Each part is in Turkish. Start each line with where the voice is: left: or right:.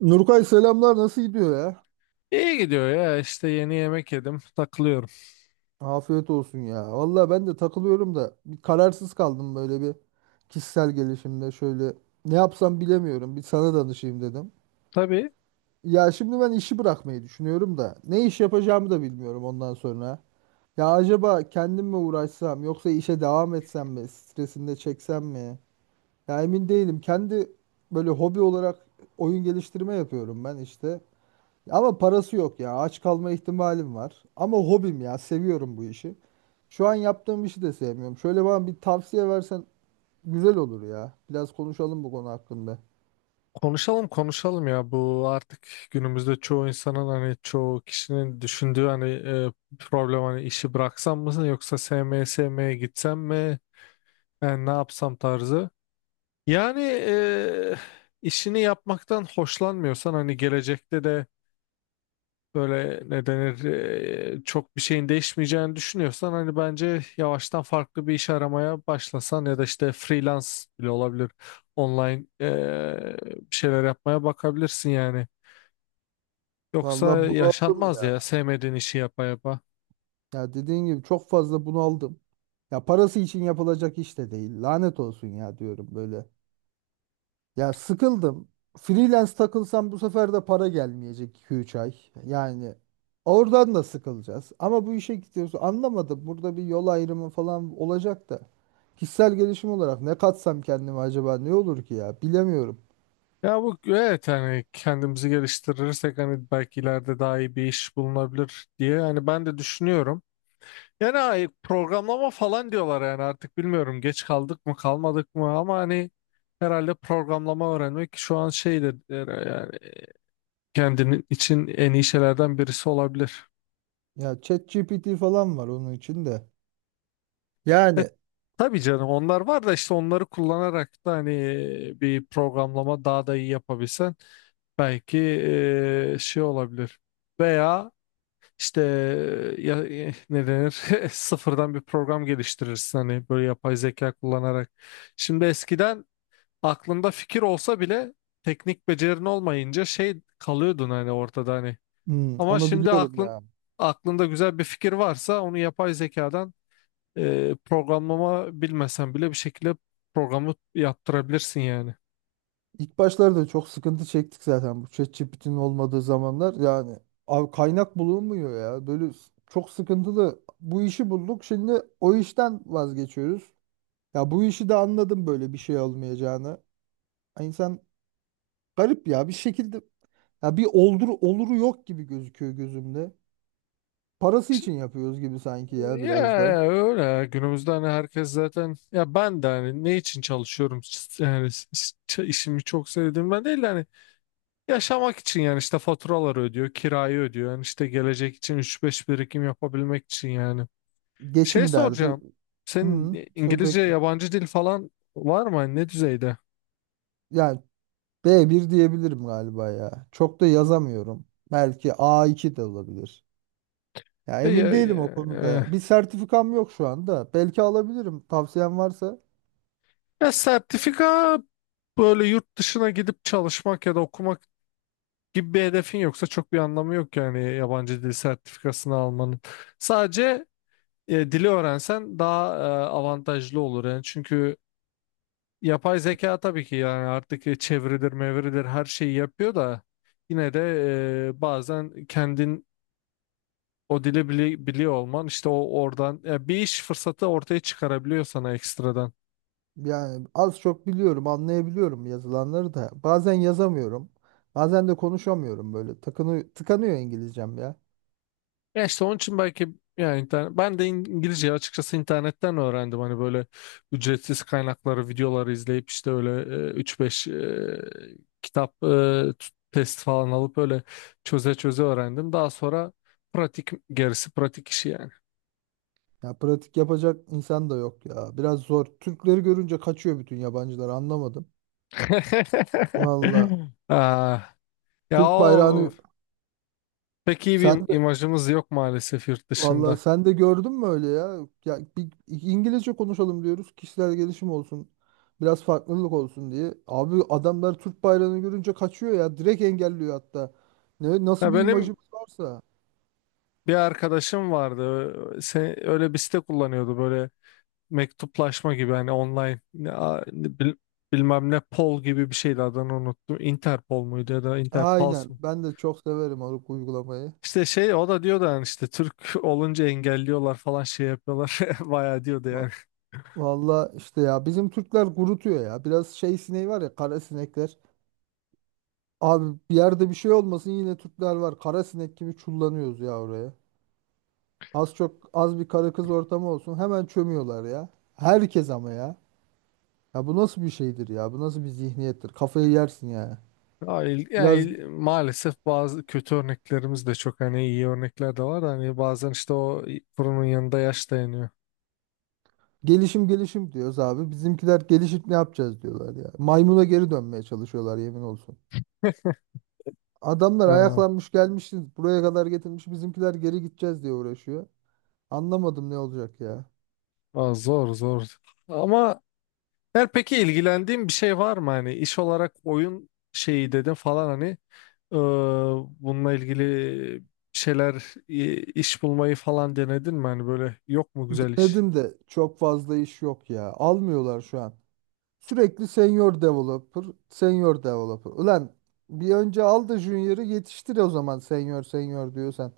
right: Nurkay selamlar nasıl gidiyor ya?
left: İyi gidiyor ya, işte yeni yemek yedim, takılıyorum.
right: Afiyet olsun ya. Valla ben de takılıyorum da bir kararsız kaldım böyle bir kişisel gelişimde şöyle ne yapsam bilemiyorum. Bir sana danışayım dedim.
left: Tabii,
right: Ya şimdi ben işi bırakmayı düşünüyorum da ne iş yapacağımı da bilmiyorum ondan sonra. Ya acaba kendim mi uğraşsam yoksa işe devam etsem mi? Stresini de çeksem mi? Ya emin değilim. Kendi böyle hobi olarak oyun geliştirme yapıyorum ben işte. Ama parası yok ya. Aç kalma ihtimalim var. Ama hobim ya. Seviyorum bu işi. Şu an yaptığım işi de sevmiyorum. Şöyle bana bir tavsiye versen güzel olur ya. Biraz konuşalım bu konu hakkında.
left: konuşalım konuşalım ya, bu artık günümüzde çoğu insanın hani çoğu kişinin düşündüğü hani problem, hani işi bıraksam mı yoksa SM'ye gitsem mi, yani ne yapsam tarzı. Yani işini yapmaktan hoşlanmıyorsan hani gelecekte de böyle, ne denir, çok bir şeyin değişmeyeceğini düşünüyorsan hani bence yavaştan farklı bir iş aramaya başlasan, ya da işte freelance bile olabilir, online bir şeyler yapmaya bakabilirsin yani. Yoksa
right: Vallahi bunaldım
left: yaşanmaz
right: ya.
left: ya, sevmediğin işi yapa yapa.
right: Ya dediğin gibi çok fazla bunaldım. Ya parası için yapılacak iş de değil. Lanet olsun ya diyorum böyle. Ya sıkıldım. Freelance takılsam bu sefer de para gelmeyecek 2-3 ay. Yani oradan da sıkılacağız. Ama bu işe gidiyoruz. Anlamadım. Burada bir yol ayrımı falan olacak da. Kişisel gelişim olarak ne katsam kendime acaba ne olur ki ya? Bilemiyorum.
left: Ya bu evet, hani kendimizi geliştirirsek hani belki ileride daha iyi bir iş bulunabilir diye hani ben de düşünüyorum. Yani programlama falan diyorlar, yani artık bilmiyorum, geç kaldık mı kalmadık mı, ama hani herhalde programlama öğrenmek şu an şeydir, yani kendinin için en iyi şeylerden birisi olabilir.
right: Ya ChatGPT falan var onun içinde.
left: E,
right: Yani,
left: tabii canım, onlar var da işte onları kullanarak da hani bir programlama daha da iyi yapabilsen belki şey olabilir. Veya işte ne denir sıfırdan bir program geliştirirsin hani, böyle yapay zeka kullanarak. Şimdi eskiden aklında fikir olsa bile teknik becerin olmayınca şey kalıyordun hani, ortada hani. Ama
right: onu
left: şimdi
right: biliyorum ya.
left: aklında güzel bir fikir varsa onu yapay zekadan programlama bilmesen bile bir şekilde programı yaptırabilirsin yani.
right: İlk başlarda çok sıkıntı çektik zaten bu ChatGPT'nin olmadığı zamanlar. Yani abi kaynak bulunmuyor ya. Böyle çok sıkıntılı. Bu işi bulduk. Şimdi o işten vazgeçiyoruz. Ya bu işi de anladım böyle bir şey olmayacağını. Ay, İnsan garip ya bir şekilde, ya bir oldur oluru yok gibi gözüküyor gözümde. Parası için yapıyoruz gibi sanki ya
left: Ya
right: biraz da.
left: öyle ya. Günümüzde hani herkes zaten, ya ben de hani ne için çalışıyorum, yani işimi çok sevdiğim ben değil de hani, yaşamak için yani, işte faturaları ödüyor, kirayı ödüyor, yani işte gelecek için üç beş birikim yapabilmek için yani. Şey
right: Geçim derdi.
left: soracağım.
right: Hı,
left: Senin İngilizce,
right: sohbet.
left: yabancı dil falan var mı? Hani ne düzeyde?
right: Yani B1 diyebilirim galiba ya. Çok da yazamıyorum. Belki A2 de olabilir. Ya
left: E,
right: emin
left: Ya, e,
right: değilim o konuda. Ya.
left: e,
right: Bir sertifikam yok şu anda. Belki alabilirim. Tavsiyen varsa.
left: ya sertifika, böyle yurt dışına gidip çalışmak ya da okumak gibi bir hedefin yoksa çok bir anlamı yok yani yabancı dil sertifikasını almanın. Sadece dili öğrensen daha avantajlı olur yani. Çünkü yapay zeka tabii ki, yani artık çeviridir, mevridir, her şeyi yapıyor da yine de bazen kendin o dili biliyor olman, işte o, oradan ya bir iş fırsatı ortaya çıkarabiliyor sana ekstradan.
right: Yani az çok biliyorum, anlayabiliyorum yazılanları da. Bazen yazamıyorum. Bazen de konuşamıyorum böyle. Tıkanıyor İngilizcem ya.
left: Ya işte onun için belki, yani internet, ben de İngilizceyi açıkçası internetten öğrendim. Hani böyle ücretsiz kaynakları, videoları izleyip, işte öyle 3-5 kitap, t- test falan alıp öyle çöze çöze öğrendim. Daha sonra pratik, gerisi pratik işi yani.
right: Ya pratik yapacak insan da yok ya. Biraz zor. Türkleri görünce kaçıyor bütün yabancılar, anlamadım. Valla
left: Ah, ya
right: Türk
left: o
right: bayrağını
left: pek iyi bir
right: sen
left: imajımız yok maalesef yurt
right: Vallahi
left: dışında.
right: sen de gördün mü öyle ya? Ya bir İngilizce konuşalım diyoruz. Kişisel gelişim olsun. Biraz farklılık olsun diye. Abi adamlar Türk bayrağını görünce kaçıyor ya. Direkt engelliyor hatta.
left: Ya
right: Nasıl bir
left: benim
right: imajımız varsa.
left: bir arkadaşım vardı. Öyle bir site kullanıyordu, böyle mektuplaşma gibi, hani online bilmem ne Pol gibi bir şeydi, adını unuttum. Interpol muydu ya da Interpals
right: Aynen.
left: mı?
right: Ben de çok severim o uygulamayı.
left: İşte şey, o da diyordu yani işte Türk olunca engelliyorlar falan, şey yapıyorlar. Bayağı diyordu yani.
right: Va- Vallahi işte ya bizim Türkler gurutuyor ya. Biraz şey sineği var ya, kara sinekler. Abi bir yerde bir şey olmasın, yine Türkler var. Kara sinek gibi çullanıyoruz ya oraya. Az çok az bir karı kız ortamı olsun hemen çömüyorlar ya. Herkes ama ya. Ya bu nasıl bir şeydir ya? Bu nasıl bir zihniyettir? Kafayı yersin ya. Biraz
left: Maalesef bazı kötü örneklerimiz de çok, hani iyi örnekler de var da hani, bazen işte o fırının yanında yaş dayanıyor.
right: gelişim gelişim diyoruz abi. Bizimkiler gelişip ne yapacağız diyorlar ya. Maymuna geri dönmeye çalışıyorlar, yemin olsun. Adamlar
left: Ha,
right: ayaklanmış gelmişiz buraya kadar, getirmiş bizimkiler geri gideceğiz diye uğraşıyor. Anlamadım ne olacak ya.
left: aa, zor, zor. Ama her peki, ilgilendiğin bir şey var mı hani iş olarak, oyun şeyi dedin falan hani, eee, bununla ilgili bir şeyler, iş bulmayı falan denedin mi hani, böyle yok mu güzel iş?
right: Denedim de çok fazla iş yok ya. Almıyorlar şu an. Sürekli senior developer, senior developer. Ulan bir önce al da junior'ı yetiştir o zaman senior senior diyorsan.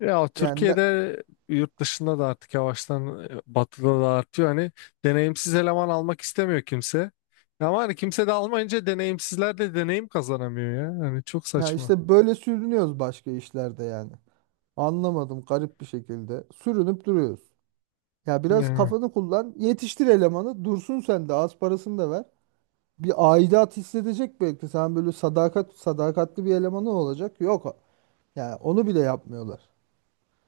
left: Ya
right: Yani ne,
left: Türkiye'de, yurt dışında da artık yavaştan, batıda da artıyor hani, deneyimsiz eleman almak istemiyor kimse. Ama hani kimse de almayınca deneyimsizler de deneyim kazanamıyor ya. Hani çok
right: ya
left: saçma.
right: işte böyle sürünüyoruz başka işlerde yani. Anlamadım, garip bir şekilde. Sürünüp duruyoruz. Ya biraz
left: Ya.
right: kafanı kullan, yetiştir elemanı, dursun, sen de az parasını da ver. Bir aidat hissedecek belki. Sen böyle sadakatli bir elemanı olacak. Yok. Yani onu bile yapmıyorlar.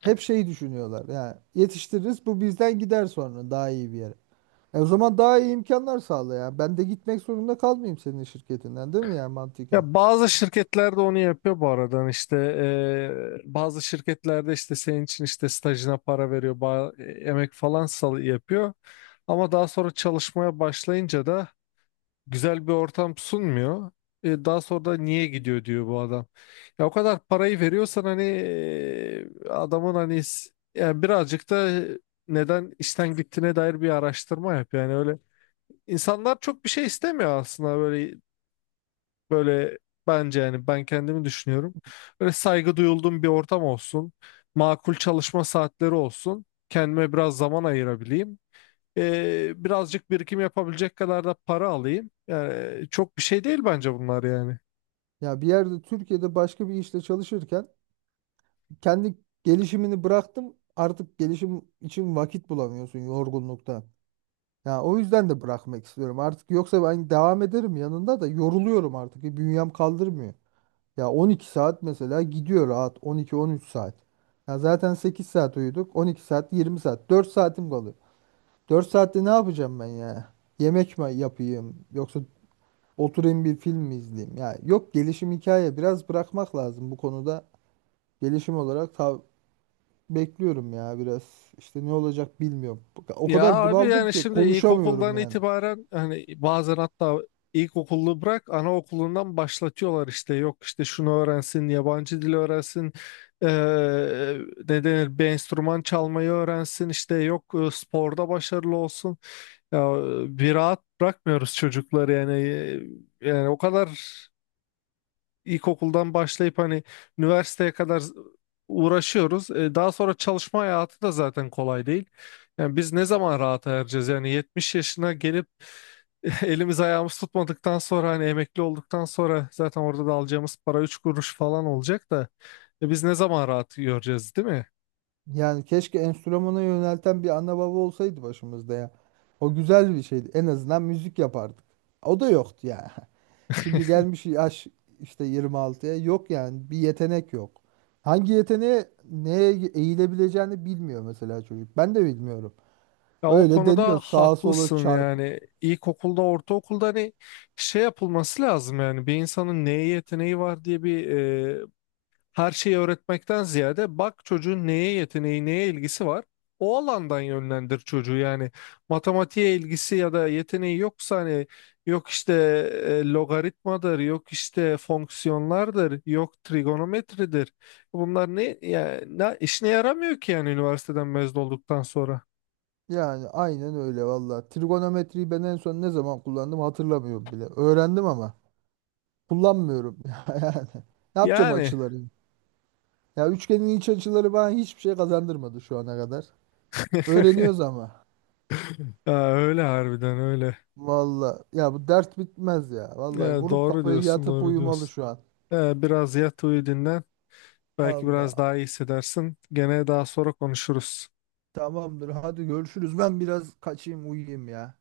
right: Hep şey düşünüyorlar. Yani yetiştiririz bu bizden gider sonra daha iyi bir yere. E o zaman daha iyi imkanlar sağla ya. Ben de gitmek zorunda kalmayayım senin şirketinden, değil mi ya, mantıken?
left: Ya bazı şirketler de onu yapıyor bu aradan, işte bazı şirketlerde işte senin için işte stajına para veriyor, emek falan sal yapıyor, ama daha sonra çalışmaya başlayınca da güzel bir ortam sunmuyor. E, daha sonra da niye gidiyor diyor bu adam. Ya o kadar parayı veriyorsan hani, adamın hani, yani birazcık da neden işten gittiğine dair bir araştırma yap, yani öyle. İnsanlar çok bir şey istemiyor aslında, böyle. Böyle bence, yani ben kendimi düşünüyorum. Böyle saygı duyulduğum bir ortam olsun. Makul çalışma saatleri olsun. Kendime biraz zaman ayırabileyim. Birazcık birikim yapabilecek kadar da para alayım. Yani çok bir şey değil bence bunlar yani.
right: Ya bir yerde Türkiye'de başka bir işte çalışırken kendi gelişimini bıraktım. Artık gelişim için vakit bulamıyorsun yorgunluktan. Ya o yüzden de bırakmak istiyorum. Artık yoksa ben devam ederim yanında da yoruluyorum artık. Bünyem kaldırmıyor. Ya 12 saat mesela gidiyor rahat, 12-13 saat. Ya zaten 8 saat uyuduk. 12 saat, 20 saat. 4 saatim kalıyor. 4 saatte ne yapacağım ben ya? Yemek mi yapayım, yoksa oturayım bir film mi izleyeyim? Ya yok, gelişim hikaye, biraz bırakmak lazım bu konuda. Gelişim olarak bekliyorum ya biraz. İşte ne olacak bilmiyorum. O
left: Ya
right: kadar
left: abi
right: bunaldım
left: yani
right: ki
left: şimdi
right: konuşamıyorum
left: ilkokuldan
right: yani.
left: itibaren hani, bazen hatta ilkokullu bırak, anaokulundan başlatıyorlar işte, yok işte şunu öğrensin, yabancı dil öğrensin, eee ne denir, bir enstrüman çalmayı öğrensin, işte yok sporda başarılı olsun, ya, bir rahat bırakmıyoruz çocukları yani. E, yani o kadar ilkokuldan başlayıp hani üniversiteye kadar uğraşıyoruz. E, daha sonra çalışma hayatı da zaten kolay değil. Yani biz ne zaman rahata ereceğiz? Yani 70 yaşına gelip elimiz ayağımız tutmadıktan sonra, hani emekli olduktan sonra zaten orada da alacağımız para 3 kuruş falan olacak da, biz ne zaman rahat göreceğiz, değil mi?
right: Yani keşke enstrümana yönelten bir ana baba olsaydı başımızda ya. O güzel bir şeydi. En azından müzik yapardık. O da yoktu ya. Şimdi gelmiş yaş işte 26'ya, yok yani bir yetenek yok. Hangi yeteneğe neye eğilebileceğini bilmiyor mesela çocuk. Ben de bilmiyorum.
left: Ya o
right: Öyle
left: konuda
right: deniyor sağa sola
left: haklısın,
right: çarp.
left: yani ilkokulda, ortaokulda hani şey yapılması lazım yani, bir insanın neye yeteneği var diye bir her şeyi öğretmekten ziyade bak çocuğun neye yeteneği, neye ilgisi var. O alandan yönlendir çocuğu yani. Matematiğe ilgisi ya da yeteneği yoksa hani yok işte logaritmadır, yok işte fonksiyonlardır, yok trigonometridir. Bunlar ne, ya, ne işine yaramıyor ki yani üniversiteden mezun olduktan sonra.
right: Yani aynen öyle valla. Trigonometriyi ben en son ne zaman kullandım hatırlamıyorum bile. Öğrendim ama kullanmıyorum. Yani ne yapacağım
left: Yani
right: açıları? Ya üçgenin iç açıları bana hiçbir şey kazandırmadı şu ana kadar. Öğreniyoruz ama.
left: ya öyle, harbiden öyle.
right: Valla ya bu dert bitmez ya. Valla
left: Ya
right: vurup
left: doğru
right: kafayı
left: diyorsun,
right: yatıp
left: doğru
right: uyumalı
left: diyorsun.
right: şu an.
left: Ya biraz yat, uyu, dinlen. Belki biraz
right: Allah.
left: daha iyi hissedersin. Gene daha sonra konuşuruz.
right: Tamamdır hadi görüşürüz. Ben biraz kaçayım uyuyayım ya.